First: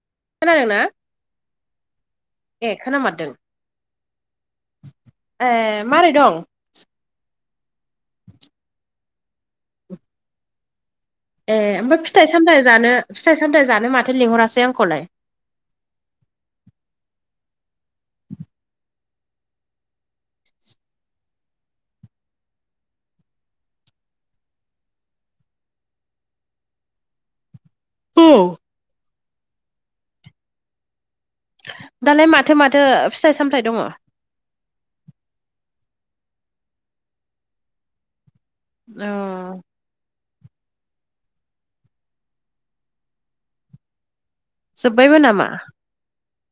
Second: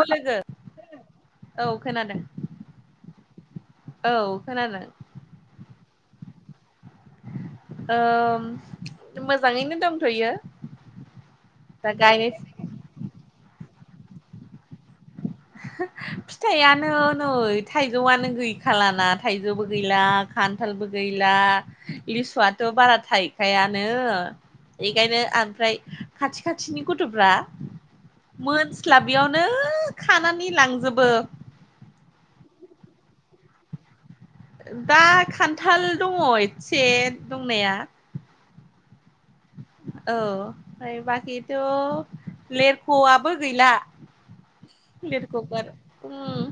औ लोगो खोनादोंना औ खोनादों। ए खोनामारदों औ खोनादों। ए मारै दं? ओम मोजाङैनो दंथ'यो। ए दा ओमफ्राय फिथाइ गायनाय सामथाइ जानो फिथाइ सामथाइ जानो माथो लिंहरासै आंखौलाय? फिथाइयानो नै थाइजौआनो गैखालाना थाइजौबो गैला। खान्थालबो गैला लिसुआथ' बारा थाइखायानो। बेखायनो आमफ्राय खाथि खाथिनि गथ'फ्रा औ मोनस्लाबियावनो खानानै लांजोबो। दालाय माथो माथो फिथाइ सामथाइ दङ? दा खान्थाल दङ एस्से दंनाया। अ औ ओमफ्राय बाखिथ' लेफआबो गैला। जोब्बायबो नामा लेथुखु'फोर। उम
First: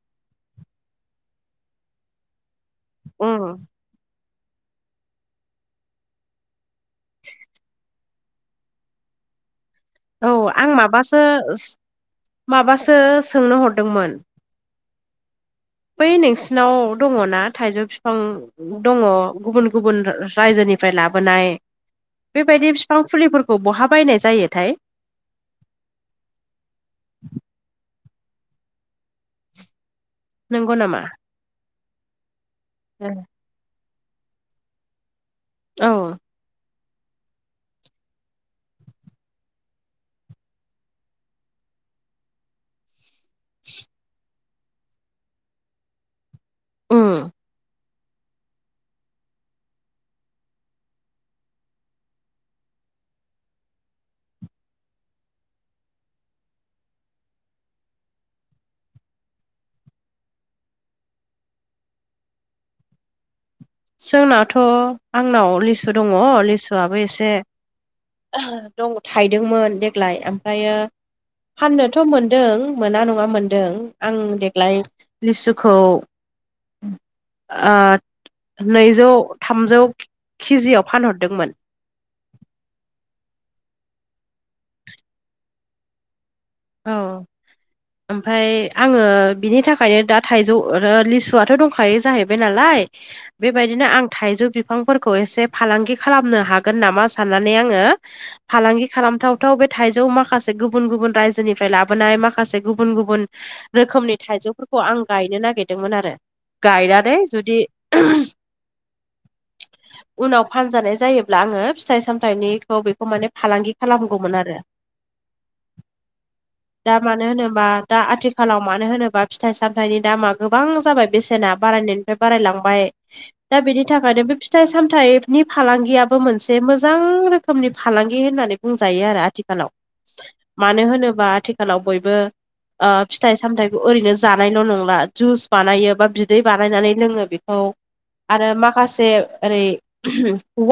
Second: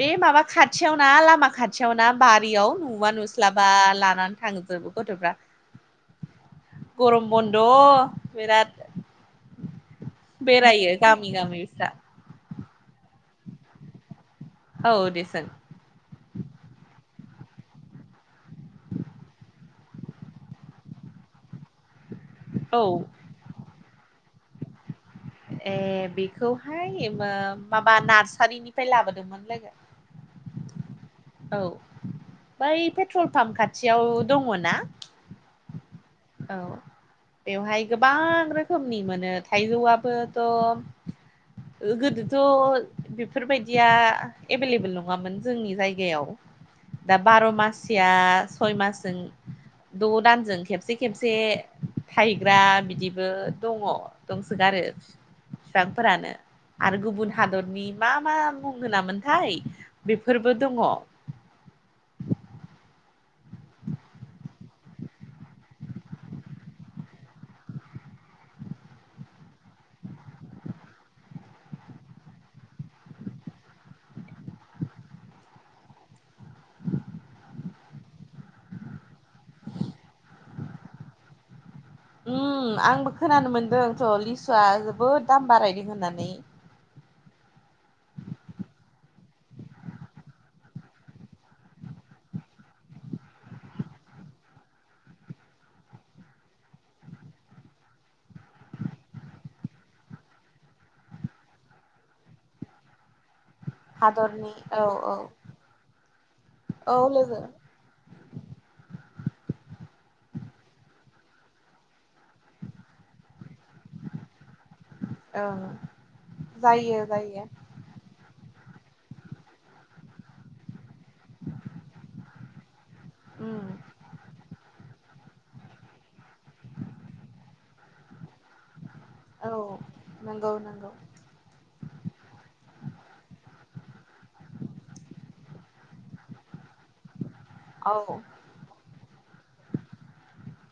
बे माबा खाथियाव ना लामा खाथियाव ना बारियाव नुुवा उम नुस्लाबा लानानै थांजोबो। गथ'फ्रा गरम बन्द' बिराद औ आं बेरायो माबासो गामि गामि सों बिस्रा माबासो सोंनो हरदोंमोन औ दे सों। बै नोंसिनाव दङ'ना थाइजौ बिफां दङ' गुबुन गुबुन रायजोनिफ्राय लाबोनाय। बेबायदि औ बिफां फुलिफोरखौ बहा बायनाय जायोथाय? ए बेखौहाय मा-माबा नार्सारिनिफ्राय लाबोदोंमोन लोगो। नंगौ नामा? औ बै पेट्रल पाम्प खाथियाव दङ'ना। औ। औ। बेवहाय गोबां रोखोमनि मोनो थाइजौआबोथ' ओ गोदोथ' बेफोरबायदिया एभेलेबेल नङामोन जोंनि जायगायाव उम दा बार' मास सिया सयमासजों द' दानजों खेबसे खेबसे खेबसे थाइग्रा बिदिबो दङ दंसोगारो। फिफांफोरानो। आरो गुबुन हादरनि मा मा मुं होनामोनथाय बेफोरबो दङ। जोंनाथ' आंनाव लिसु दङ लिसुआबो एसे [unintelligible] दं थायदोंमोन देग्लाय आमफ्रायो फाननोथ' मोनदों मोना नङा मोनदों आं देग्लाय लिसुखौ ओ नैजौ थामजौ किजिआव फानहरदोंमोन उम आंबो खोनानो मोन्दोंथ' लिसुआ जोबोद दाम बारायदों होननानै औ ओमफाय आङो बिनि थाखायनो दा थाइजौ, रो लिसुआथ' दंखायो जाहैबाय नालाय बेबायदिनो आं थाइजौ बिफांफोरखौ एसे फालांगि खालामनो हागोन नामा साननानै आङो फालांगि खालामथावथाव बे थाइजौ माखासे गुबुन गुबुन रायजोनिफ्राय लाबोनाय माखासे गुबुन गुबुन रोखोमनि हादरनि थाइजौफोरखौ औ आं औ गायनो नागिरदोंमोन आरो। औ गायनानै लोगो जुदि [unintelligible] उनाव फानजानाय जायोब्ला आङो फिथाइ साम फाइनिखौ बेखौ माने फालांगि खालामगौमोन आरो औ दा मानो होनोबा दा आथिखालाव मानो होनोबा फिथाइ सामथाइनि दामा गोबां जाबाय बेसेना बारायनायनिफ्राय बारायलांबाय दा उम बेनि थाखायनो बे फिथाइ सामथाइ नि फालांगियाबो मोनसे मोजां रोखोमनि फालांगि होननानै बुंजायो आरो औ आथिखालाव नंगौ मानो नंगौ होनोबा आथिखालाव बयबो ओ फिथाइ सामथाइखौ ओरैनो जानायल' नंला जुस बानायो बा बिदै बानायनानै लोङो बेखौ औ आरो माखासे ओरै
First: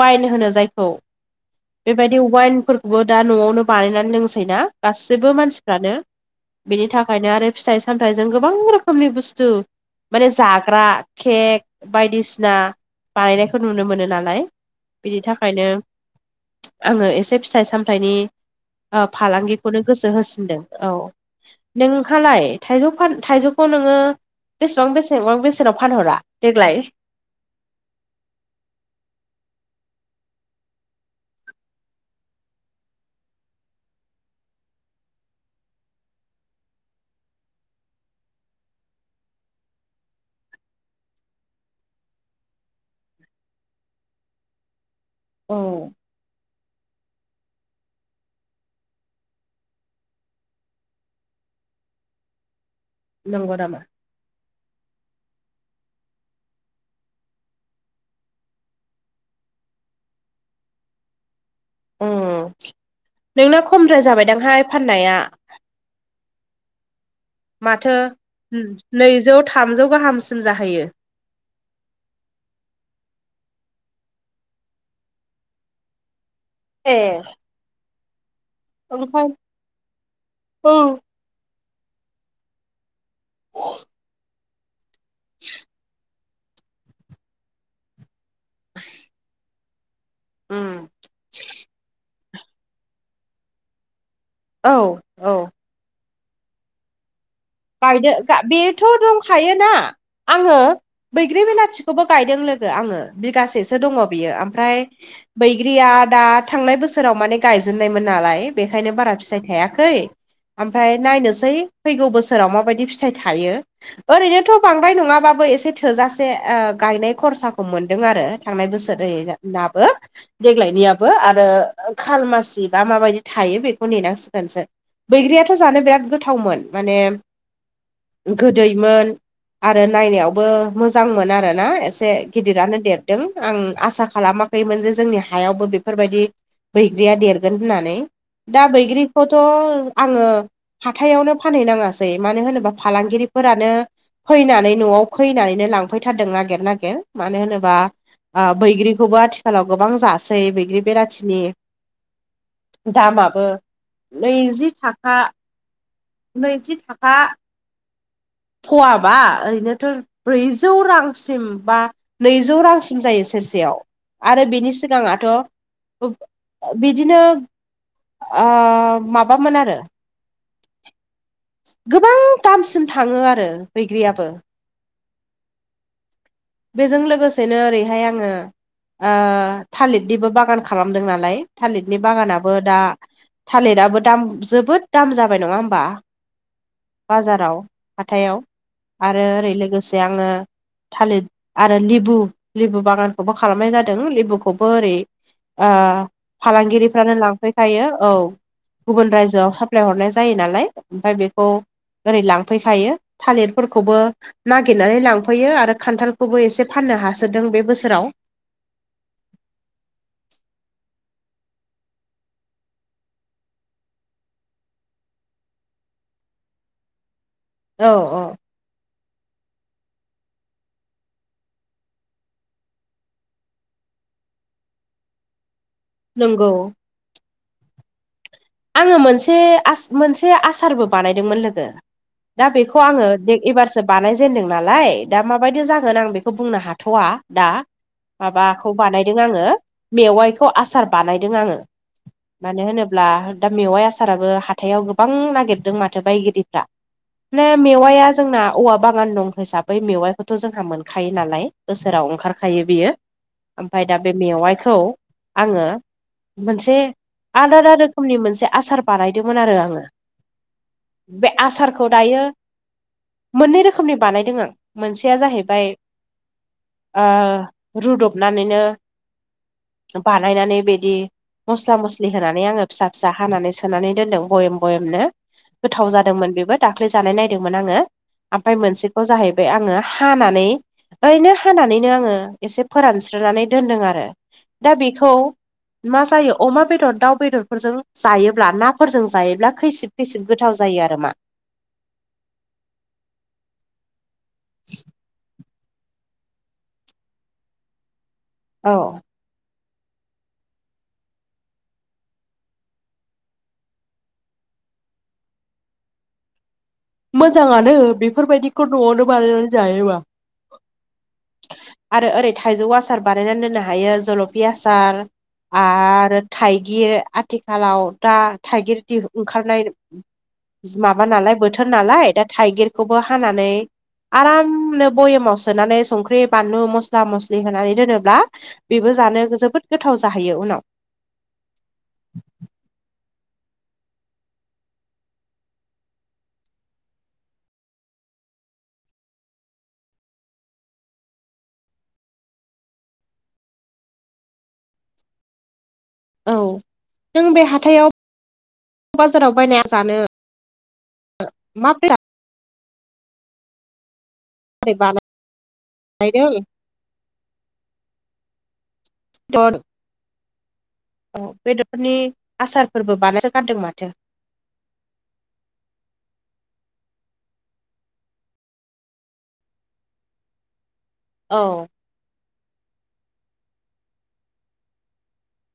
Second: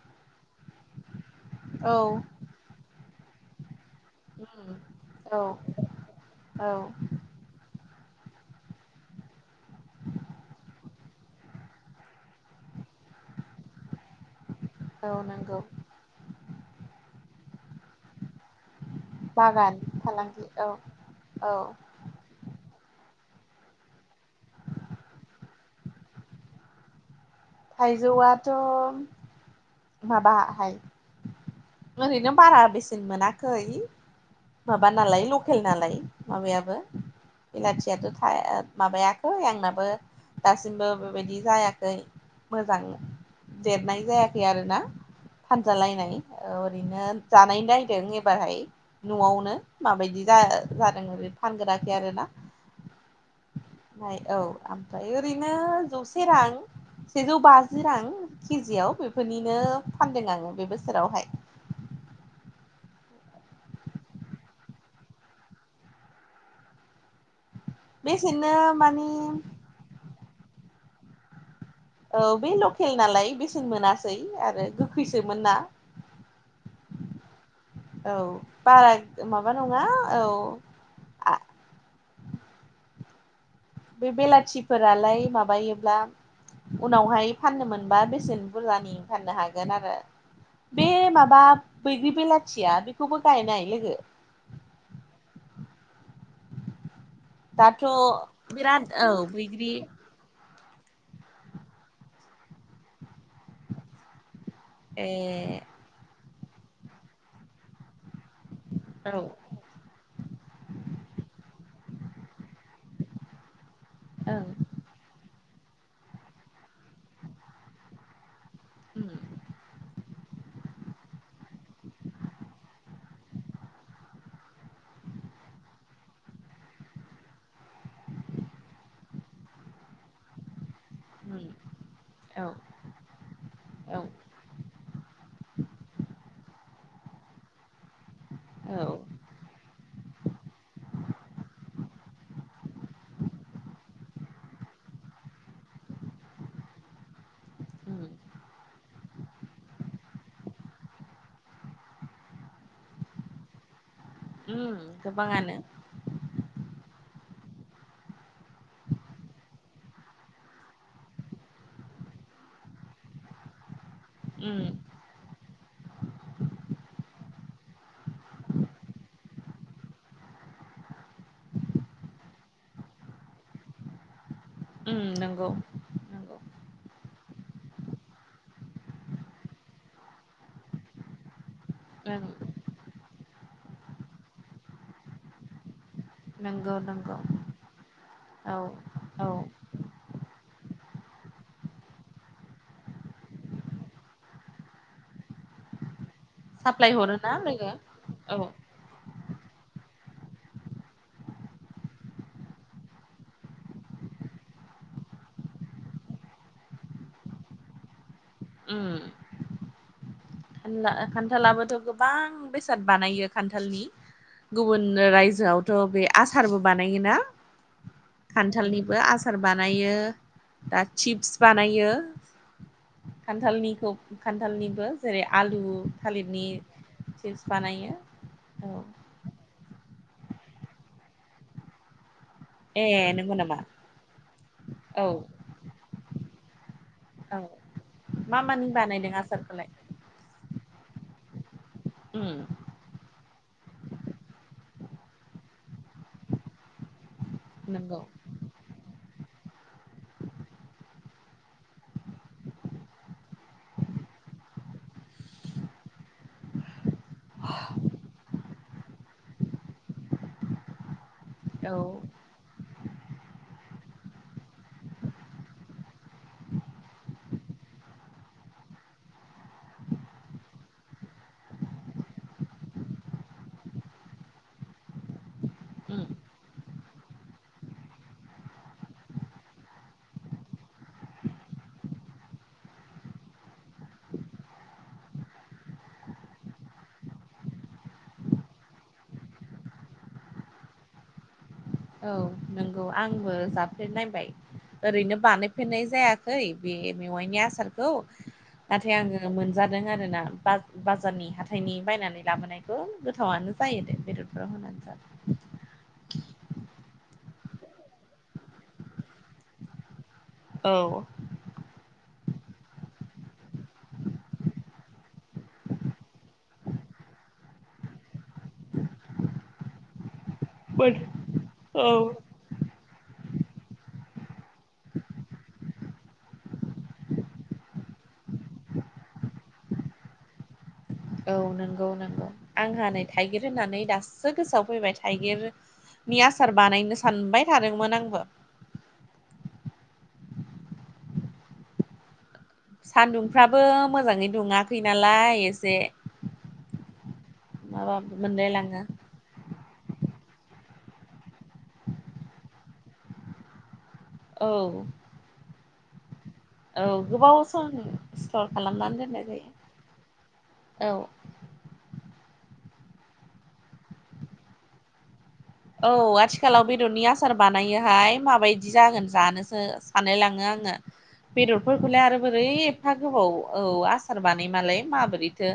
वाइन होनो जायखौ औ बेबायदि वाइनफोरखौबो दा न'आवनो बानायनानै लोंसै ना उम गासिबो औ मानसिफ्रानो, औ बिनि थाखायनो आरो फिथाइ सामथाइजों गोबां रोखोमनि बुस्थु माने जाग्रा केक बायदिसिना बानायनायखौ नुनो मोनो नालाय बिनि औ नंगौ थाखायनो आङो एसे फिथाइ सामथाइनि ओ फालांगि बागान खौनो गोसो फालांगि होसिनदों औ औ नों खालाय थाइजौ फान थाइजौखौ नोङो बेसेबां बेसेबां बेसेनाव फानहरा देग्लाय? थाइजौआथ' माबाहाय ओरैनो बारा बेसेन मोनाखै माबा नालाय लकेल नालाय माबायाबो बिलाथियाथ' थाया माबायाखै आंनाबो दासिमबो बेबायदि जायाखै मोजां देरनाय जाया खै आरोना औ फानजालायनाय औ ओरैनो जानाय नायदों एबारहाय न'आवनो माबायदि जा जादों ओरै फानगोराखै आरोना नंगौ नामा? फाय औ ओमफाय ओरैनो जौसे रां सेजौ बाजि रां किजियाव बेफोरनिनो फानदों आङो बे बोसोरावहाय उम नोंना खमद्राय जाबायदांहाय फाननाया माथो बेसेनो माने नैजौ थामजौ गाहामसिम जाहैयो औ बे लकेल नालाय बेसेन मोनासै आरो गोखैसोमोन ना ए औ बारा ओमफ्राय माबा नङा औ बे बेलाथिफोरालाय माबायोब्ला उनावहाय फाननो मोनबा बेसेन बुरजानि फाननो हागोन आरो उम बे माबा बैग्रि बेलाथिया बेखौबो गायनाय लोगो औ औ दाथ' गायदो गा बेथ' बिराद औ दंखायोना बैग्रि आङो बैग्रि बिलाथिखौबो गायदों लोगो आङो बिगासेसो दङ बियो ओमफ्राय ए बैग्रिया दा थांनाय बोसोराव माने गायजेननायमोन नालाय बेखायनो बारा औ फिसाय थायाखै ओमफ्राय नायनोसै फैगौ बोसोराव माबायदि फिथाइ थायो औ ओरैनोथ' बांद्राय नङाबाबो एसे थोजासे ओ गायनाय खरसाखौ मोनदों आरो थांनाय उम बोसोरैनाबो देग्लायनियाबो आरो खालमासि बा माबायदि थायो बेखौ नेनांसिगोनसो बैग्रियाथ' जानो बिराद गोथावमोन माने गोदैमोन आरो नायनायावबो मोजां मोन उम आरोना एसे औ गिदिरानो देरदों आं औ आसा खालामाखै खैमोन जे जोंनि हायावबो बेफोरबायदि बैग्रिया देरगोन होननानै दा औ बैग्रि खौथ' आङो हाथायावनो फानहैनाङासै मानो होनोबा फालांगिरिफोरानो फैनानै न'आव फैनानैनो लांफैथारदों नागेर नागेर मानो होनोबा उम ओ बैग्रिखौबो आथिखालाव गोबां जासै बैग्रि बेलाथिनि दामाबो नैजि उम थाखा गोबाङानो नैजि थाखा फवाबा ओरैनोथ' ब्रैजौ रांसिम बा नैजौ रांसिम जायो सेरसेयाव आरो उम बेनि सिगाङाथ' उब बिदिनो ओ माबामोन आरो गोबां दामसिम थाङो आरो बैग्रियाबो नोंगौ बेजों लोगोसेनो ओरैहाय आङो ओ थालिरनिबो बागान खालामदों नालाय थालिरनि ओं बागानाबो दा थालिराबो दाम जोबोद दाम जाबाय नङा होमबा नंगौ नंगौ बाजाराव हाथथायाव औ आरो औ ओरै लोगोसे जे आङो थालिर आरो लेबु लेबु बागानखौबो खालामनाय जादों लेबुखौबो ओरै ओ साप्लाय फालांगिरिफ्रानो हरोना लोगो लांफैखायो औ गुबुन रायजोआव साप्लाय हरनाय जायो नालाय ओमफफ्राय बेखौ ओरै लांफैखायो थालिरफोरखौबो नागिरनानै लांफैयो आरो खान्थाल खौबो एसे फाननो हासोदों बे बोसोराव उम खनला खान्थालाबोथ' गोबां बेसाद बानायो खान्थालनि गुबुन रायजोआवथ' बे आसारबो बानायोना? औ औ खान्थालनिबो आसार बानायो दा चिप्स बानायो खान्थालनिखौ खान्थालनिबो जेरै आलु थालिरनि नंगौ सिप्स बानायो। आङो मोनसे मोनसे आसारबो बानायदोंमोन लोगो। दा बेखौ आङो ए नंगौ नामा एबारसो बानायजेनदों नालाय औ दा माबायदि जागोन आं बेखौ बुंनो हाथ थ'वआ दा मा मानि माबाखौ बानायदों आङोव आसारखौलाय मेवाइखौ आसार बानायदों आङो उम मानो होनोब्ला दा मेवाइ आसाराबो हाथथायाव गोबां नागिरदों माथो बायगिरिफ्रा। नंगौ मे-मेवाया जोंना औवा बागान दं हिसाबै मेवाइखौथ' जोंहा मोनखायो नालाय बोसोराव ओंखारखायो बियो। ओमफ्राय दा बे मेवाइखौ आङो मोनसे आलादा रो खनि मोनसे आसार बानायदोंमोन आरो आङो। बे औ आसारखौ दायो मोननै रोखोमनि बानायदों आं मोनसेया जाहैबाय - रुदबनानैनो बानायनानै बिदि मस्ला मस्लि होनानै आङो। फिसा फिसा हानानै सोनानै दोनदों बयेम बयेमनो। गोथाव उम जादोंमोन बेबो दाख्लै जानाय नायदोंमोन आङो। ओमफाय मोनसेखौ जाहैबाय आङो हानानै ओरैनो हानानैनो आङो एसे फोरानस्रानै दोनदों आरो। दा बेखौ मा जायो अमा बेदर दाउ बेदर फोरफोरजों जायोब्ला नाफोरजों जायोब्ला खैसिब खैसिब गोथाव जायो आरोमा। औ नंगौ आंबो जाफेरनायबाय ओरैनो बानाय फेन्नाय जायाखै बे मेवाइनि आसारखौ औ नाथाय आङो। मोनजादों आरो ना बा बाजारनि हाथाइनि बायनानै लाबोनायखौ गोथावनो जायो दे बेदरफोराव होनानै जाबा। मोजाङानो बेफोरबायदिखौ न'आवनो बानायनानै जायोबा। औ आरो ओरै थाइजौ आसार बानायनानै दोननो हायो जलफि आसार। आरो थाइगिर आथिखालाव दा थाइगिर दि-ओंखारनाय माबा नालाय बोथोर औ नालाय दा थाइगिरखौबो हानानै आरामनो भयेमाव सोनानै संख्रि बानलु मस्ला मस्लि होनानै दोनोब्ला बेबो जानो जोबोद गोथाव जाहैयो उनाव। औ नंगौ नंगौ आंहा नै थाइगिर होननानै दासो गोसोआव फैबाय थाइगिर। नि आसार बानायनो सानबाय थादोंमोन आंबो। सान्दुंफ्राबो मोजाङै दुङाखै नालाय एसे। औ नों बे हाथायाव माबा मोनलायलाङो बाजाराव बायनाया जानो [unintelligible] माब्रै औ बानायदों [unintelligible] औ गोबाव सम स्टर खालामनानै दोननाय बेदर जायो। औ। औ बेदरफोरनि आसारफोरबो बानायसो गारदों माथो। औ आथिखालाव बेदरनि आसार बानायोहाय माबायदि जागोन जानोसो सानलायलाङो आङो। औ बेदरफोरखौलाय आरो बोरै एफा गोबाव औ आसार बानाय मालाय माबोरैथो।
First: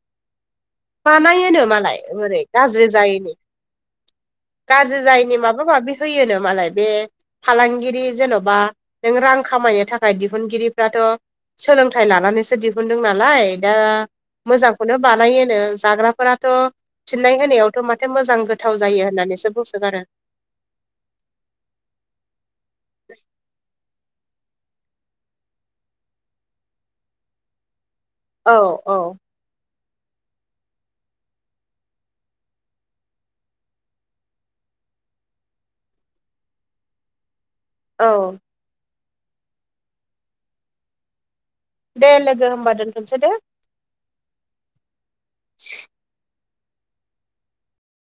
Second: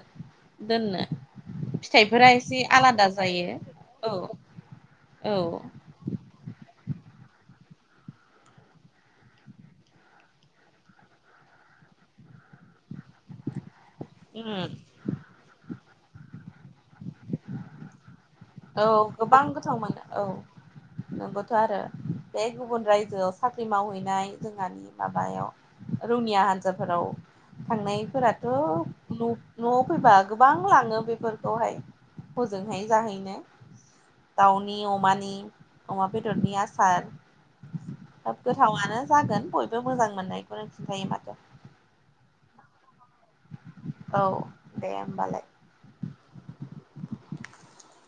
दोननो बानायोनो मालाय फिथाइफोरा ओरै एसे गाज्रि आलादा जायैनि जायो औ। गाज्रि औ जायिनि माबा माबि होयोनो मालाय बे फालांगिरि जेन'बा नों रां खामायनो थाखाय दिहुनगिरिफ्राथ' सोलोंथाइ लानानैसो दि दों नालाय दा उम मोजांखौनो बानायोनो जाग्राफोराथ' फिननाय होनायाव थ' माथो मोजां गोथाव औ जायो गोबां होननानैसो गोथाव मोनो बुंसोगारो। औ नोंगौथ' आरो बे गुबुन रायजोआव साख्रि मावहैनाय जोंहानि। माबायाव रौनिया हान्जाफोराव थांनायफोराथ' औ औ लु न'आव फैबा गोबां लाङो बेफोरखौहाय हजोंहाय जाहैनो। दाउनि अमानि अमा बेदरनि आसार औ [unintelligible] गोथावनो जागोन बयबो मोजां मोननायखौनोों खिन्थायो माथ [unintelligible] दे लोगो होमबा दोनथ'नोसै दे। औ दे होमबालाय। [inaudible]